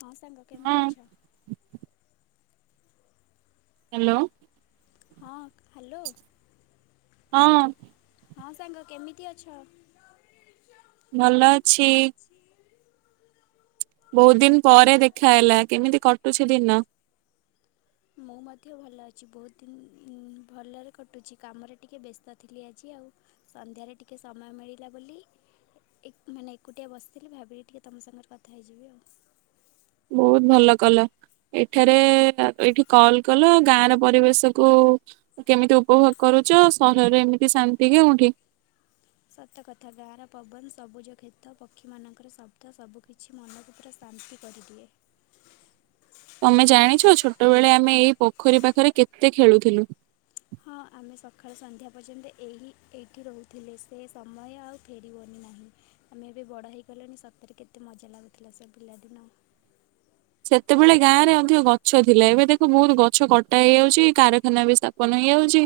ହଁ ସାଙ୍ଗ କେମିତି ହଁ ଅଛ? ହ୍ୟାଲୋ ହଁ ହ୍ୟାଲୋ ହଁ ହଁ ସାଙ୍ଗ କେମିତି ଅଛ? ଭଲ ଅଛି ବହୁତ ଦିନ ପରେ ଦେଖା ହେଲା କେମିତି କଟୁଛି ଦିନ ମୁଁ ମଧ୍ୟ ଭଲ ଅଛି ବହୁତ ଦିନ ଉ ଭଲରେ କଟୁଛି କାମରେ ଟିକିେ ବ୍ୟସ୍ତ ଥିଲି ଆଜି ଆଉ ସନ୍ଧ୍ୟାରେ ଟିକିଏ ସମୟ ମିଳିଲା ବୋଲି ଏ ଏକ ମାନେ ଏକୁଟିଆ ବସିଥିଲି ଭାବିଲି ଟିକେ ତୁମ ସାଙ୍ଗରେ କଥା ହେଇଯିବି ଆଉ ବହୁତ ଭଲ କଲ ଏଠାରେ ଏଇଠି କଲ କଲ ଗାଁ ର ପରିବେଶ କୁ କେମିତି ଉପଭୋଗ କରୁଛ ସହରରେ ଏମିତି ଶାନ୍ତି କେଉଠି? ସତକଥା ଗାଁର ପବନ ସବୁଜ କ୍ଷେତ ପକ୍ଷୀମାନଙ୍କର ଶବ୍ଦ ସବୁକିଛି ସେ ମନକୁ ପୁରା ଶାନ୍ତି କରିଦିଏ। ତମେ ଜାଣିଛ ଛୋଟବେଳେ ଆମେ ଏଇ ପୋଖରୀ ପାଖରେ କେତେ ଖେଳୁଥିଲୁ। ହଁ ଆମେ ସକାଳୁ ସନ୍ଧ୍ୟା ପର୍ଯ୍ୟନ୍ତ ଏହି ଏଇଠି ରହୁଥିଲେ ସେ ସମୟ ଆଉ ଫେରିବନି ନାହିଁ। ଆମେ ଏବେ ବଡ ହେଇଗଲେଣି ସତରେ କେତେ ମଜା ଲାଗୁଥିଲା ସେ ପିଲାଦିନ। ସେତେବେଳେ ଗାଁରେ ଅଧିକ ଗଛ ଥିଲା ଏବେ ଦେଖ ବହୁତ ଗଛ କଟା ହେଇଯାଉଛି କାରଖାନା ବି ତାକୁ [unintelligible] ନେଇ ଯାଉଛି।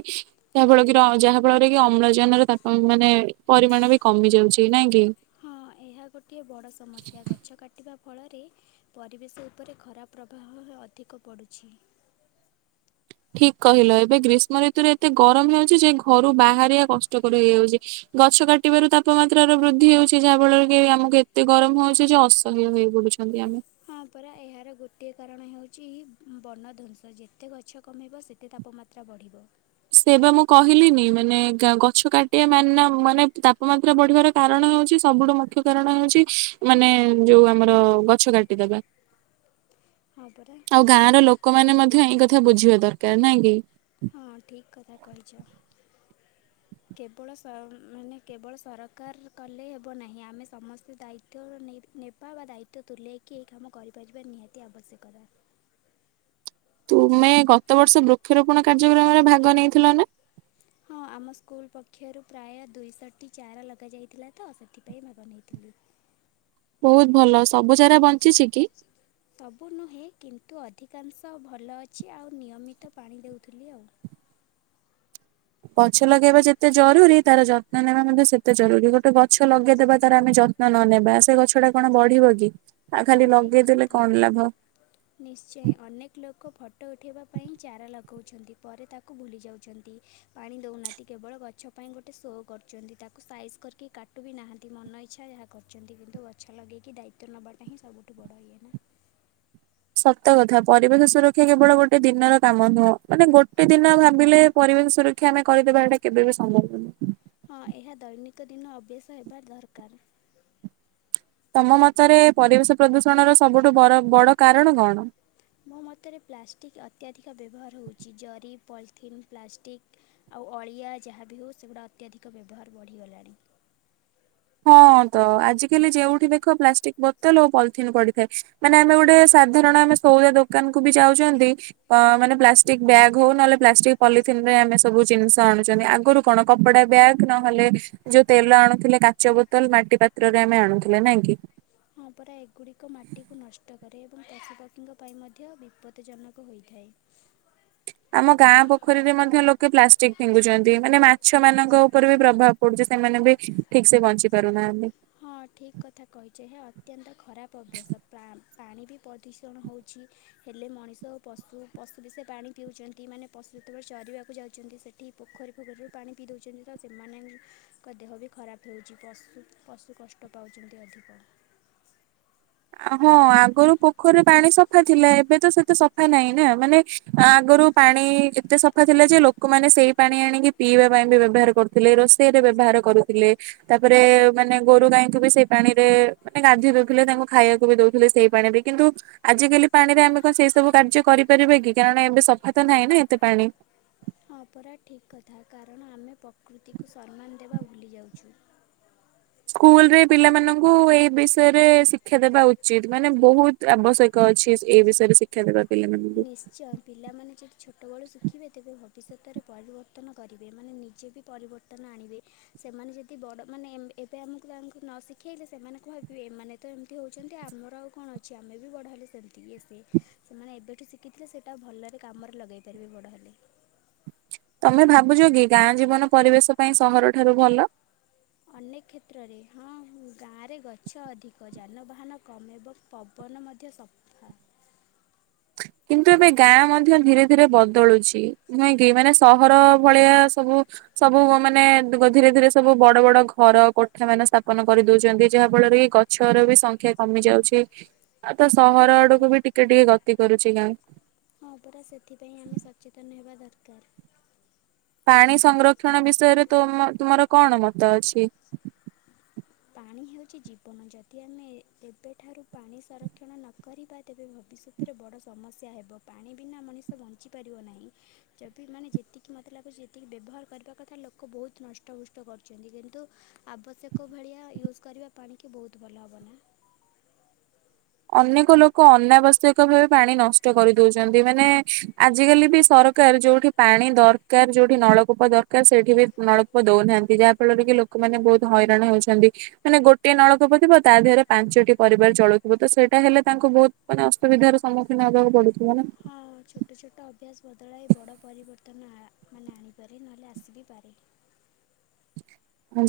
ଯାହା ଫଳ କି ରେ ଯାହା ଫଳରେ କି ଅମ୍ଳଜାନର ତାପ ମାନେ ପରିମାଣ ବି କମି ଯାଉଛି ନା କି। ହଁ ଏହା ଗୋଟିଏ ବଡ଼ ସମସ୍ୟା ଗଛ କାଟିବା ଫଳରେ ପରିବେଶ ଉପରେ ଖରାପ ପ୍ରଭାହ ଅଧିକ ପଡ଼ୁଛି। ଠିକ୍ କହିଲ ଏବେ ଗ୍ରୀଷ୍ମ ଋତୁରେ ଏତେ ଗରମ ହେଉଛି ଯେ ଘରୁ ବାହାରିବା କଷ୍ଟକର ହେଇଯାଉଛି। ଗଛ କାଟିବାରୁ ତାପମାତ୍ରାର ବୃଦ୍ଧି ହେଉଛି ଯାହା ଫଳରେ କି ଆମକୁ ଏତେ ଗରମ ହଉଛି ଯେ ଅସହ୍ୟ ହେଇ ପଡୁଛି। ଛନ୍ତି ଆମେ। ହଁ ପରା ଏହାର ଗୋଟିଏ କାରଣ ହେଉଛି ବନଧ୍ୱଂସ ଯେତେ ଗଛ କମେଇବ ସେତେ ତାପମା ମାତ୍ରା ବଢ଼ିବ। ସେ ବା ମୁଁ କହିଲିିନି ମାନେ କା ଗଛ କାଟିିବା ମାନ ମାନେ ତାପମାତ୍ରା ବଢିବାରେ କାରଣ ହଉଛି ସବୁଠୁ ମୁଖ୍ୟ କାରଣ ହଉଛି ମାନେ ଯୋଉ ଆମର ଗଛ କାଟିଦବା। ହଁ ପରା। ଆଉ ଗାଁ ର ଲୋକମାନେ ମଧ୍ୟ ଏଇ କଥା ବୁଝିବା ଦରକାର ନାଇଁ କି। ହଁ ଠିକ୍ କଥା କହିଛ। କେବଳ ସ ମାନେ କେବଳ ସରକାର କଲେ ହେବ ନାହିଁ ଆମେ ସମସ୍ତେ ଦାୟିତ୍ୱ ନେ ନେଇ ବା ଦାୟିତ୍ୱ ତୁଲେଇକି ଏହି କାମ କରିପାରିବା ନିହାତି ଆବଶ୍ୟକତା। ତୁମେ ଗତ ବର୍ଷ ବୃକ୍ଷରୋପଣ କାର୍ଯ୍ୟକ୍ରମରେ ଭାଗ ନେଇଥିଲ ନା? ହଁ ଆମ ସ୍କୁଲ ପକ୍ଷରୁ ପ୍ରାୟ ଦୁଇଶହଟି ଚାରା ଲଗାଯାଇଥିଲା ତ ସେଥିପାଇଁ ଭାଗ ନେଇଥିଲି। ବହୁତ ଭଲ ସବୁ ଚାରା ବଞ୍ଚିଛି କି? [inaudible] ସବୁ ନୁହେଁ କିନ୍ତୁ ଅଧିକାଂଶ ଭଲ ଅଛି ଆଉ ନିୟମିତ ପାଣି ଦେଉଥିଲି ଆଉ। ଗଛ ଲଗେଇବା ଯେତେ ଜରୁରୀ ତାର ଯ ତ୍ନ ନେବା ମଧ୍ୟ ସେତେ ଜରୁରୀ ଗୋଟେ ଗଛ ଲଗେଇଦବା ତାରା ଆମେ ଯତ୍ନ ନ ନେବା ସେ ଗଛ ଟା କଣ ବଢିବ କି। ଆଉ ହଁ ଖାଲି ଠିକ୍ ଲଗେଇଦଲେ କଥା। କଣ ଲାଭ। ନିଶ୍ଚୟ ଅନେକ ଲୋକ ଫଟୋ ଉଠେଇବା ପାଇଁ ହିଁ ଚାରା ଲଗାଉଛନ୍ତି ପରେ ତା କୁ ଭୁଲି ଯାଉଛନ୍ତି ପାଣି ଦେଉନାହାନ୍ତି କେବଳ ଗଛ ପାଇଁ ଗୋଟେ ଶୋ କରୁଛନ୍ତି ତାକୁ ସାଇଜ୍ କରିକି କା ଟୁ ବି ନାହାନ୍ତି ମନ ଇଚ୍ଛା ଯାହା କରୁଛନ୍ତି କିନ୍ତୁ ଗଛ ଲଗେଇକି ଦାୟିତ୍ୱ ନବାଟା ହିଁ ସବୁଠୁ ବଡ଼ ଇଏ ନା। ସତ କଥା। ପରିବେଶ ସୁରକ୍ଷା କେବଳ ଗୋଟେ ଦିନର କାମ ନୁହଁ, ମାନେ ଗୋଟେ ଦିନ ଭାବିଲେ ପରିବେଶ ସୁର କ୍ଷା ଆମେ କରିଦବା। ଏଇଟା କେବେ ବି ସମ୍ଭବ ନୁହଁ। ହଁ, ଏହା ଦୈନିକ ଦିନ ଅଭ୍ୟାସ ହେବା ଦରକାର। ତମ ମତରେ, ପରିବେଶ ପ୍ରଦୂଷଣର ସବୁଠୁ ବର ବଡ କାରଣ କଣ? ମୋ ମତରେ ପ୍ଲାଷ୍ଟିକ୍ ଅତ୍ୟାଧିକ ବ୍ୟବହାର ହେଉଛି ଜରି, ପଲିଥିନ୍, ପ୍ଲାଷ୍ଟିକ୍, ଆଉ ଅଳିଆ ଯାହାବି ହେଉ, ସେଗୁଡ଼ା ଅତ୍ୟଧିକ ବ୍ୟବହାର ବଢ଼ିଗଲାଣି। ହଁ ତ ଆଜିକାଲି ଯେଉଁଠି ଦେଖ ପ୍ଲାଷ୍ଟିକ ବୋତଲ ଓ ପଲିଥିନ୍ ପଡିଥାଏ। ମାନେ ଆମେ ଗୋଟେ ସାଧାରଣ ଆମେ ସଉଦା ଦୋକାନ କୁ ବି ଯାଉଛନ୍ତି ଅ, ମାନେ ପ୍ଲାଷ୍ ପ୍ଲାଷ୍ଟିକ ବ୍ୟାଗ ହଉ ନ ହେଲେ ପ୍ଲାଷ୍ଟିକ୍ ପଲିଥିନରେ ଆମେ ସବୁ ଜିନିଷ ଆଣୁଛନ୍ତି। ଆଗରୁ କଣ କପଡା ବ୍ୟାଗ୍ ନ ହେଲେ ଯୋଉ ତେଲ ଆଣୁଥିଲେ କାଚ ବୋତଲ, ମାଟି ପାତ୍ରରେ ଆମେ ଆଣୁଥିଲେ ନାଇଁ କି? ହଁ ପରା ଏଗୁଡ଼ିକ ମାଟିକୁ ନଷ୍ଟ କରେ ଏବଂ ପଶୁପକ୍ଷୀଙ୍କ ପାଇଁ ମଧ୍ୟ ବିପଦଜନକ ହୋଇଥାଏ। ଆମ ଗାଁ ପୋଖରୀରେ ମଧ୍ୟ ଲୋକେ ପ୍ଲାଷ୍ଟିକ୍ ଫିଙ୍ଗୁଚନ୍ତି, ମାନେ ମାଛ ମାନଙ୍କ ଉପରେ ବି ପ୍ରଭାବ ସୋଉଠୁ ସେମାନେ ବି ଠିକ୍ ସେ ବଞ୍ଚି ପାରୁନାହାନ୍ତି। ହଁ ଠିକ୍ କଥା କହିଛ। ଏହା ଅତ୍ୟନ୍ତ ଖରାପ ଅଭ୍ୟାସ। ପ୍ରାମ୍ ପାଣି ବି ପ୍ରଦୂଷଣ ହେଉଛି ହେଲେ, ମଣିଷ ଓ ପଶୁ, ପଶୁ ବି ସେ ପାଣି ପିଉଛନ୍ତି ମାନେ ପଶୁ ଯେତବେଳେ ଚରିବାକୁ ଯାଉଛନ୍ତି, ସେଠି ପୋଖରୀ ଫୋଖରୀରୁ ପାଣି ପିଇ ଦେଉଛନ୍ତି। ତ, ସେମାନେ ତାଙ୍କ ଦେହ ବି ଖରାପ ହେଉଛି। ପଶୁ ପଶୁ କଷ୍ଟ ପାଉଛନ୍ତି ଅଧିକ। ହଁ ଆଗରୁ ପୋ ପୋଖରୀର ପାଣି ସଫା ଥିଲା। ଏବେ ତ ସେତେ ସଫା ନାହିଁ। ନା ମାନେ ଆଗରୁ ପାଣି ଏତେ ସଫା ଥିଲା, ଯେ ଲୋ ଲୋକମାନେ ସେଇ ପାଣି ଆଣିକି ପିଇବା ପାଇଁ ବି ବ୍ୟବହାର କରୁଥିଲେ। ରୋଷେଇରେ ବ୍ୟବହାର କରୁଥିଲେ। ତା ପରେ ମାନେ ଗୋରୁ ଗାଈଙ୍କୁ ବି ସେଇ ପାଣିରେ ମାନେ ଗାଧୋଇ ଦୋଉଥିଲେ। ତାଙ୍କୁ ଖାଇବାକୁ ବି ଦଉଥିଲେ, ସେଇ ପାଣିରେ କିନ୍ତୁ ଆଜିକାଲି ପାଣିରେ ଆମେ କଣ ସେଇ ସବୁ କାର୍ଯ୍ୟ କରିପାରିବା କି? କାରଣ ଏବେ ସଫା ତ ନାହିଁ ନା। ଏତେ ପାଣି ହଁ ପରା ଠିକ୍ କଥା। କାରଣ ଆମେ ପ୍ରକୃତିକୁ ସମ୍ମାନ ଦେବା ଭୁଲିଯାଉଛୁ। ସ୍କୁଲରେ ପିଲାମାନଙ୍କୁ ଏଇ ବିଷୟରେ ଶିକ୍ଷା ଦେବା ଉଚିତ୍। ମାନେ ବହୁତ ଆବଶ୍ୟକ ଅଛି। ଏ ବିଷୟରେ ଶିକ୍ଷା ଦେବା ପିଲାମାନଙ୍କୁ। ସିଓର୍, ପିଲାମାନେ ଯଦି ଛୋଟବେଳୁ ଶିଖିବେ ତେବେ ଭବିଷ୍ୟତରେ ପରିବର୍ତ୍ତନ କରିବେ। ମାନେ ନିଜେ ବି ପରିବ ର୍ତ୍ତନ ଆଣିବେ। ସେମାନେ ଯଦି ବଡ଼ ମାନେ ଏ-ଏବେ ଆମକୁ ପିଲାଙ୍କୁ ନ ଶିଖାଇଲେ ସେମାନେ କଁ ଭାବିବେ। ଏମାନେ ତ ଏମିତି ହେଉଛନ୍ତି। ଆମର ଆଉ କଣ ଅଛି? ଆମେ ବି ବଡ଼ ହେଲେ ସେମ୍ତି ଇଏ, ସିଏ। ସେମାନେ ଏବେ ଶିଖିଥିଲେ। ସେଇଟା ଭଲରେ କାମରେ ଲଗେଇ ପାରିବେ ବଡ଼ ହେଲେ। ତମେ ଭାବୁଚ କି, ଗାଁ ଜୀବନ ପରିବେଶ ପାଇଁ ସହରଠାରୁ ଭଲ। ଅନେକ କ୍ଷେତ୍ରରେ, ହଁ ଗାଁରେ ଗଛ ଅଧିକ। ଯାନବାହାନ କମିବ ପବନ ମଧ୍ୟ ସଫା। କିନ୍ତୁ ଏବେ ଗାଁ ମଧ୍ୟ ଧୀରେ ଧୀରେ ବଦଳୁଛି ନୁହେଁ କି? ମାନେ ସହର ଭଳିଆ ସବୁ ସବୁ ମାନେ ଧିରେ ଧିରେ ସବୁ ବଡ ବଡ ଘର, କୋଠାମାନ ସ୍ଥାପନ କରିଦଉଚନ୍ତି। ଯାହା ଫଳରେ କି ଗ ଗଛର ବି ସଂଖ୍ୟା କମି ଯାଉଛି। ଆଉ ତ ହଁ ସହର ପରା ଆଡକୁ ବି ଟିକେ ଟିକେ ଗତି କରୁଛି ଗାଁ। ହଁ ପରା ସେଥିପାଇଁ ଆମେ ସଚେତନ ହେବା ଦରକାର। ପାଣି ସଂଗ୍ରକ୍ଷଣ ବିଷୟରେ ତୁମ-ତୁମର କଣ ମତ ଅଛି? ପାଣି ହେଉଚି ଜୀବନ। ଯଦି ଆମେ ଏବେଠାରୁ ପାଣି ସଂରକ୍ଷଣ ନ କରିବା, ତେବେ ଭବିଷ୍ୟତ ଏଥିରେ ବଡ଼ ସମସ୍ୟା ହେବ। ପାଣି ବିନା ମଣିଷ ବଞ୍ଚିପାରିବ ନାହିଁ। ଯଦି ମାନେ ଯେତିକି ମତେ ଲାଗୁଛି, ଯେତିକି ବ୍ୟବହାର କରିବା କଥା ଲୋକ ବହୁତ ନଷ୍ଟଭ୍ରଷ୍ଟ କରୁ ଚନ୍ତି କିନ୍ତୁ ଆବଶ୍ୟକ ଭଳିଆ ୟୁଜ୍ କରିବା ପାଣିକି ବହୁତ ଭଲ ହେବ ନା। ଅନେକ ଲୋକ ଅନାବଶ୍ୟକ ଭାବେ ପାଣି ନଷ୍ଟ କରିଦଉଚନ୍ତି। ମାନେ, ଆଜିକାଲି ବି ସର କାର ଯେଉଠି ପାଣି ଦରକାର, ଯେଉଠି ନଳକୂପ ଦରକାର ସେଇଠି ବି ନଳକୂପ ଦଉନାହାନ୍ତି। ଯାହା ଫଳରେ କି ଲୋ ଲୋକ ମାନେ ବହୁତ୍ ହଇରାଣ ହଉଛନ୍ତି, ମାନେ ଗୋଟଏ ନଳକୂପ ଥିବ ତା ଦେହରେ ପାଞ୍ଚଟି ପରିବାର ଚଳୁ ହୁଏତ ସେଇଟା ହେଲେ ତାଙ୍କୁ ବହୁତ୍ ମାନେ ଅସୁବିଧାର ସମ୍ମୁଖୀନ ହେବାକୁ ପଡୁଥିବ ନା। ହଁ ଛୋଟ-ଛୋଟ ଅଭ୍ୟାସ ବଦଳାଇ ବଡ଼ ପରିବର୍ତ୍ତନ ଆ ମାନେ ଆଣିପାରେ ନହେଲେ ଆସିିବି ପାରେ।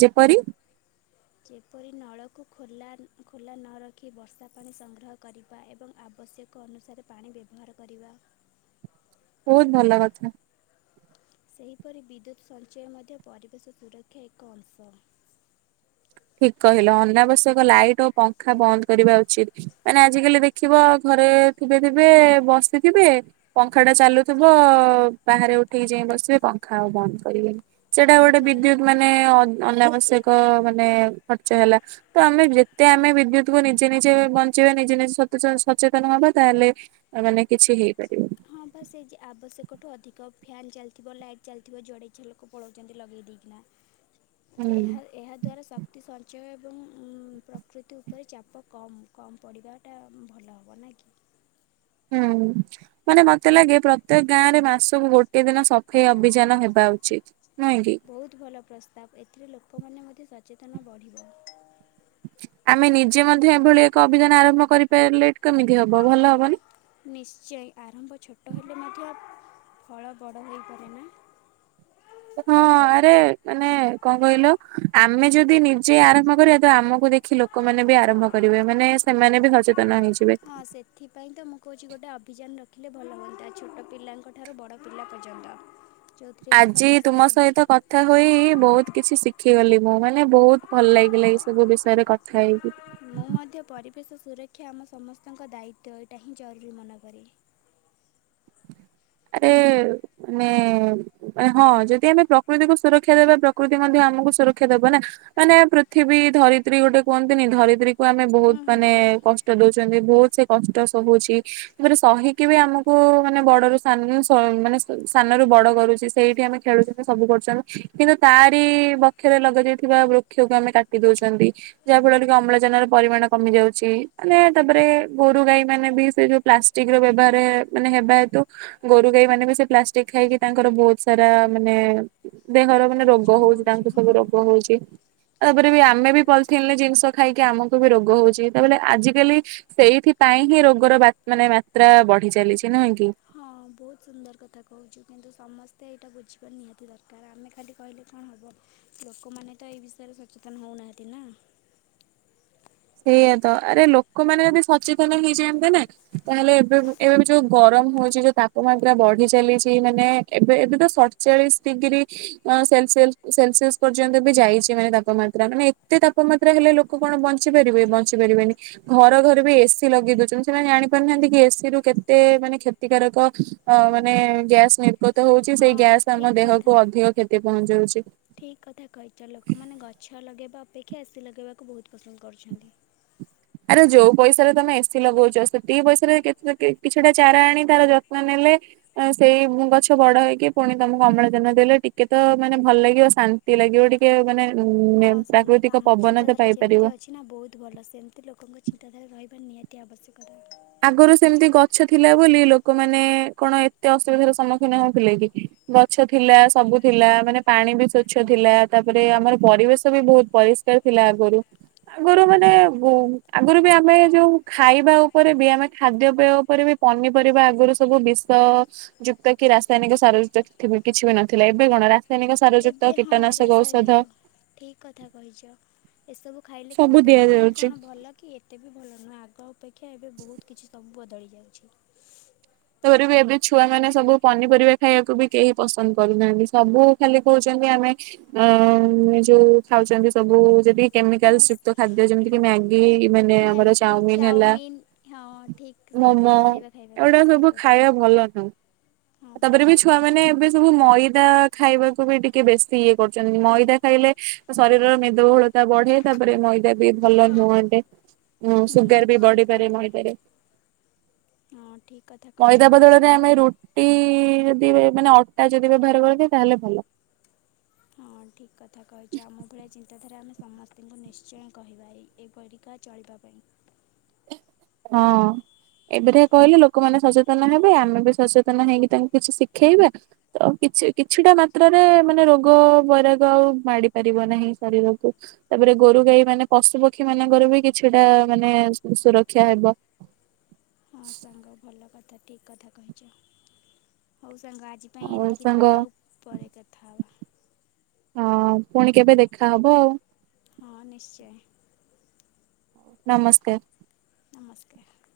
ଯେପରି ଯେପରି ନଳକୁ ଖୋଲା-ଖୋଲା ନ ରଖି ବର୍ଷା ପାଣି ସଂଗ୍ରହ କରିବା ଏବଂ ଆବଶ୍ୟ କ ଅନୁସାରେ ପାଣି ବ୍ୟବହାର କରିବା। ବହୁତ୍ ଭଲ କଥା। ସେହିପରି ବିଦ୍ୟୁତ୍ ସଞ୍ଚୟ ମଧ୍ୟ ପରିବେଶ ସୁରକ୍ଷା ଏକ ଅଂଶ। ଠିକ୍ କହିଲ ଅନାବଶ୍ୟକ ଲାଇଟ୍ ଓ ପଙ୍ଖା ବନ୍ଦ କରିବା ଉଚିତ୍। ମାନେ ଆଜିକାଲି ଦେଖିବ ଘରେ ଥିବେ-ଥିବେ ବସିଥିବେ ପଙ୍ଖା ଟା ଚାଲୁଥିବ ବାହାରେ ଉଠିକି ଯାଇ ବସିବେ ପଙ୍ଖା ଆଉ ବନ୍ଦ କରିବେନି। ସେଟା ହଁ ଗୋଟେ ପରା। ବିଦ୍ୟୁତ୍ ମାନେ ଅନାବଶ୍ୟକ ମାନେ ଖର୍ଚ୍ଚ ହେଲା। ତ ଆମେ ଯେତେ ଆମେ ବିଦ୍ୟୁତ୍ କୁ ନିଜେ-ନିଜେ ବଞ୍ଚେଇବା ନିଜେ-ନିଜେ ସଚେତ ସଚେତନ୍ ହବା ତାହେଲେ ତା ମାନେ କିଛି ହେଇପାରିବ। ହଁ ପା ସେ ଯେ ଆବଶ୍ୟକଠୁ ଅଧିକ ଫ୍ୟାନ୍ ଚାଲିଥିବ ଲାଇଟ୍ ଚାଲିଥିବ ଜୁଆଡ଼େ ଇଚ୍ଛା ଲୋକ ପଳାଉଚନ୍ତି ଲଗେଇ ଦେଇକିନା। ହୁଁ ଏହା-ଏହା ଦ୍ୱାରା ଶ କ୍ତି ସଞ୍ଚୟ ଏବଂ ପ୍ରକୃତି ଉପରେ ଚାପ କମ୍-କମ୍ ପଡ଼ିବାଟା ଭଲ ହବ ନା କି? ହୁଁ। ମାନେ ମତେ ଲାଗେ ପ୍ରତ୍ୟେକ ଗାଁରେ ମାସକୁ ଗୋଟିଏ ଦିନ ସଫେଇ ଅଭିଯାନ ହେବା ଉଚିତ୍। ନୁହେଁ କି? ବହୁତ୍ ଭଲ ପ୍ରସ୍ତାବ, ଏଥିରେ ଲୋକମାନେ ମଧ୍ୟ ସଚେତନ ବଢ଼ିବ। ଆମେ ନିଜେ ମଧ୍ୟ ଏଭଳି ଏକ ଅଭିଯାନ ଆରମ୍ଭ କରିପାରିଲେ କେମ୍ତି ହବ ଭଲ ହବନା? ନିଶ୍ଚୟ ଆରମ୍ଭ ଛୋଟ ହେଲେ ମଧ୍ୟ ଫଳ ବଡ଼ ହୋଇପାରେ ନା। ହଁ ଆରେ ମାନେ କଣ କହିଲ ଆମେ ଯଦି ନିଜେ ଆରମ୍ଭ କରିବା ତ ଆମକୁ ଦେଖି ଲୋ କମାନେ ବି ଆରମ୍ଭ କରିବେ ମାନେ ସେମାନେ ବି ସଚେତନ ହେଇଯି ହଁ ସେ ସେଥିପାଇଁ ତ ମୁଁ କହୁଚି ଗୋଟେ ଅଭିଯାନ ରଖିଲେ ଭଲ ହୁଅନ୍ତା ଛୋଟ ପିଲାଙ୍କ ଠାରୁ ବଡ଼ ପିଲା ପର୍ଯ୍ୟନ୍ତ। ଯୋଉଥିରେ କି ଆଜି ତୁମ ସମସ୍ତେ ସହିତ କଥା ହୋଇ ବହୁତ୍ କିଛି ଶିଖିଗଲି ମୁଁ ମାନେ ବହୁତ୍ ଭଲ ଲାଗିଲା ଏଇ ସବୁ ବିଷୟରେ କଥା ହେଇକି। ମୁଁ ମଧ୍ୟ ପରିବେଶ ସୁରକ୍ଷା ଆମ ସମସ୍ତଙ୍କ ଦାୟିତ୍ୱ ଏଇଟା ହିଁ ଜରୁରୀ ମନକରେ। ଆରେ [unintelligible] [unintelligible] ହଁ ଯଦି ଆମେ ପ୍ରକୃତିକୁ ସୁରକ୍ଷା ଦେବା ପ୍ରକୃତି ମଧ୍ୟ ଆମକୁ ସୁରକ୍ଷା ଦେବ ନା। ମାନେ ପୃଥିବୀ ଧରିତ୍ରୀ ଗୋଟେ କୁହନ୍ତିନି ଧରିତ୍ରୀ କୁ ଆମେ ବହୁତ୍ ହୁଁ ହୁଁ ମାନେ ହୁଁ କସ୍ ଷ୍ଟ ଦଉଛନ୍ତି ବହୁତ୍ ସେ କଷ୍ଟ ସହୁଛି ତାପରେ ସହିକି ବି ଆମକୁ ମାନେ ବଡରୁ [unintelligible] ମାନେ ସାନରୁ ବଡ କରୁଚି ସେଇଠି ଆମେ ଖେଳୁଚନ୍ତି ସବୁ କରୁଚନ୍ତି କିନ୍ତୁ ତାରି ବ [unintelligible] ଲଗାଯାଇଥିବା ବୃକ୍ଷକୁ ଆମେ କାଟିଦଉଚନ୍ତି। ଯାହା ଫଳରେ କି ଅମ୍ଳଜାନ ର ପରିମାଣ କମି ଯାଉଚି, ମାନେ ତାପରେ ଗୋରୁ ଗାଈ ମାନେ ବି ସେ ଯୋଉ ପ୍ଲା ଠିକ୍ ର ବ୍ୟବହାର ମାନେ ହେବା ହେତୁ ଗୋରୁ ଗାଈ ମାନେ ବି ସେ ପ୍ଲାଷ୍ଟିକ୍ ଖାଇକି ତାଙ୍କର ବହୁତ୍ ସାରା ମାନେ ଦେହର ମାନେ ରୋଗ ପୟଜନ ହଉଚି ହେଉଛି ତାଙ୍କୁ ହଁ ସବୁ ରୋଗ ହଉଚି, ତାପରେ ଆରେ ବି ଆମେ ବି ବାବୁ। ପଲିିଥିନ୍ ରେ ଜିନିଷ ଖାଇକି ଆମକୁ ବି ରୋଗ ହଉଚି [unintelligible] ଆଜିିକାଲି ସେଇଥିପାଇଁ ହିଁ ରୋଗର ବା ମାତ୍ରା ବଢି ଚାଲିଚି ନୁହେଁ କି? ହଁ ବହୁତ୍ ସୁନ୍ଦର୍ କଥା କହୁଚୁ କିନ୍ତୁ ସମସ୍ତେ ଏଇଟା ବୁଝିବା ନିହାତି ଦରକାର, ଆମେ ଖାଲି କହିଲେ କଣ ହବ। ଲୋକମାନେ ତ ଏଇ ବିଷୟରେ ସଚେତନ ହଉନାହାନ୍ତି ନା। ସେଇଆ ତ ଆରେ ଲୋକମାନେ ଯଦି ସଚେତନ ହେଇଯାନ୍ତେ ନା ତାହେଲେ, ଏବେ ଏବେ ବି ଯୋଉ ଗରମ ହଉଛି ଜୁ ତାପମାତ୍ରା ବଢି ଚାଲିଛି ମାନେ ଏବେ ଏବେ ତ ସ ଚାଳିଶ ଡିଗ୍ରୀ ହଁ ସେଲ ସେଲ ସେଲସିଅସ ପର୍ଯ୍ୟନ୍ତ ବି ଯାଇଛି ମାନେ ତାପମାତ୍ରା। ମାନେ ଏତେ ତାପମାତ୍ରା ହେଲେ ଲୋକ କଣ ବ ବଞ୍ଚି ପାରିବେ ବଞ୍ଚିପାରିବେନି। ଘରେ ଘରେ ବି ଏସିି ଲଗେଇ ଦଉଛନ୍ତି। ସେମାନେ ଜାଣି ପାରୁନାହାନ୍ତି କି ଏସି ରୁ କେତେ ମାନେ କ୍ଷ ତି କାରକ ଅ ମାନେ ଗ୍ୟାସ ନି କଥା ହଉଛି ସେଇ ହଁ ଗ୍ୟାସ ଆମ ଦେହକୁ ଅଧିକ କ୍ଷତି ପହଞ୍ଚଉଛି। ଠିକ କଥା କହିଛ। ଲୋକମାନେ ଗଛ ଲଗେଇବା ଅପେକ୍ଷା ଏସି ଲଗେଇବାକୁ ବହୁତ ପସନ୍ଦ କରୁଛନ୍ତି। ଆରେ ଯୋଉ ପଇସାରେ ତମେ ଏସି ଲଗଉଛ, ସେତିକି ପଇସାରେ କେତେ କିଛିଟା ଚାରା ଆଣି ତାର ଯତ୍ନ ନେଲେ ସେଇ ଗଛ ବଡ ହେଇକି ପୁଣି ତମକୁ ଅମ୍ଳଜାନ ଦେଲେ ଟିକେ ତ ମାନେ ଭଲ ଲାଗିବ ମାନେ ଶା ନ୍ତି ଲାଗିବ ଟିକେ ମାନେ ଉ ହଁ ସାଙ୍ଗ ତ ପ୍ରାକୃତିକ ଆମ ପବନ ତ ଚିନ୍ତାଧାରା ଯେମିତି ପାଇପାରିବ। ଅଛି ନା ବହୁତ ଭଲ। ସେମିତି ଲୋକଙ୍କ ଚିନ୍ତାଧାରା ରହିବା ନିହାତି ଆବଶ୍ୟକତା। ଆଗରୁ ସେମିତି ଗଛ ଥିଲା ବୋଲି ଲୋକମାନେ କଣ ଏତେ ଅସୁବିଧାର ସମ୍ମୁଖୀନ ହଉଥିଲେ କି? ଗଛ ଥିଲା ସବୁ ଥିଲା ମାନେ ପାଣି ବି ସ୍ଵଚ୍ଛ ଥିଲା ତାପରେ, ଆମର ପରିବେଶ ବି ବହୁତ ପରି ସ୍କାର ଥିଲା ଆଗରୁ, ଆଗରୁ ମାନେ ଗୁ ଆଗରୁ ବି ଆମେ ଯୋଉ ଖାଇବା ପରେ ବି ଆମେ ଖାଦ୍ୟ ବ୍ୟୟ ଉପରେ ବି ପନିପରିବା ଆଗରୁ ସବୁ ବିଷ ଯୁକ୍ତା କି ରାସାୟନିକ ସାର ଯୁକ୍ତ କିଛି ବି ନଥିଲା। ଏବେ କଣ ରା ଏବେ ହଁ ରାସାୟନିକ, ଠିକ କଥା କହିଛ। ଏସବୁ ଖାଇଲେ ସବୁ କିନ୍ତୁ ଦେହ ପାଇଁ ଦିଆଯାଉଛି କଣ ଭଲ କି ଏତେ ବି ଭଲ ନୁହଁ। ଆଗ ଅପେକ୍ଷା ଏବେ ବହୁତ କିଛି ସବୁ ବଦଳି ଯାଉଛି। ତା'ପରେ ବି ଏବେ ଛୁଆମାନେ ସବୁ ପନିପରିବା ଖାଇବାକୁ ବି କେହି ପସନ୍ଦ କରୁନାହାନ୍ତି, ସବୁ ଖାଲି କହୁଛନ୍ତି ଆମେ [unintelligible] ଯୋଉ ଖାଉଛନ୍ତି ସବୁ ଯଦି ହଁ କେମିକାଲ ଯୁକ୍ତ ଖାଦ୍ୟ ଯେମିତି କି ମ୍ୟା ଗି ମାନେ ଆମର ମ୍ୟାଗି ଚାଓମିନ ହେଲା ଚାଓମିିନ ହଁ ଠିକ୍ ମୋମୋ ସେହିପରି ଖାଇବା ଖାଇବାକୁ ଏଗୁଡ଼ା ପସନ୍ଦ ସବୁ ଖାଇବା କରୁଛନ୍ତି। ଭଲ ନୁହଁ। ହଁ ପରା ତାପରେ ବି ଠିକ୍ ଛୁଆ କଥା ମାନେ ଏବେ କହିଛ। ସବୁ ମଇଦା ଖାଇବାକୁ ବି ଟିକେ ବେଶୀ ଇଏ କରୁଛନ୍ତି, ମଇଦା ଖାଇଲେ ଶରୀରର ମେଦ ବହୁଳ ତା ବଢେ ତାପରେ ମଇଦା ବି ଭଲ ନୁହଁ ଏତେ [inaudible] ହଁ ସୁଗାର ବି ଠିକ୍ ବଢିପାରେ କଥା। ମଇଦାରେ। ହଁ ଠିକ କ ମଇଦା ବଦଳରେ ଆମେ ରୁଟି ଯଦି ମାନେ ଅଟା ଯଦି ବ୍ୟବହାର କରନ୍ତେ ତାହେଲେ ଭଲ। ହଁ ଠିକ୍ କଥା କହିଛ ଆମ ଭଳିଆ ଚିନ୍ତାଧାରା ଆମେ ସମସ୍ତଙ୍କୁ ନିଶ୍ଚୟ କହିବା ଏ ଏପରିକା ଚଳିବା ପାଇଁ। ହଁ। ଏପରିକା କହିଲେ ଲୋକମାନେ ସଚେତନ ହେବେ ଆମେ ବି ସଚେତନ ହେଇକି ତାଙ୍କୁ କିଛି ଶିଖେଇବା। ତ କିଛି କିଛିଟା ମାତ୍ରାରେ ମାନେ ରୋଗ, ବୈରାଗ ଆଉ ମାଡ଼ି ପାରିବ ନାହିଁ ଶରୀରକୁ। ତା'ପରେ ଗୋରୁଗାଈ ମାନେ ପଶୁ ପକ୍ଷୀ ମାନଙ୍କର ବି କିଛିଟା ମାନେ ସୁରକ୍ଷା ହେବ। ହଁ ସାଙ୍ଗ ଭଲ କଥା ଠିକ କଥା କହିଛ ହଉ ସାଙ୍ଗ ଆଜି ପାଇଁ ଆଉ ଏତିକି ସାଙ୍ଗ ଥାଉ ଆଉ ପରେ କଥା ହବା। ହଁ, ପୁଣି କେବେ ଦେଖାହବ ଆଉ। ହଁ, ନିଶ୍ଚୟ। ନମସ୍କାର। ନମସ୍କାର।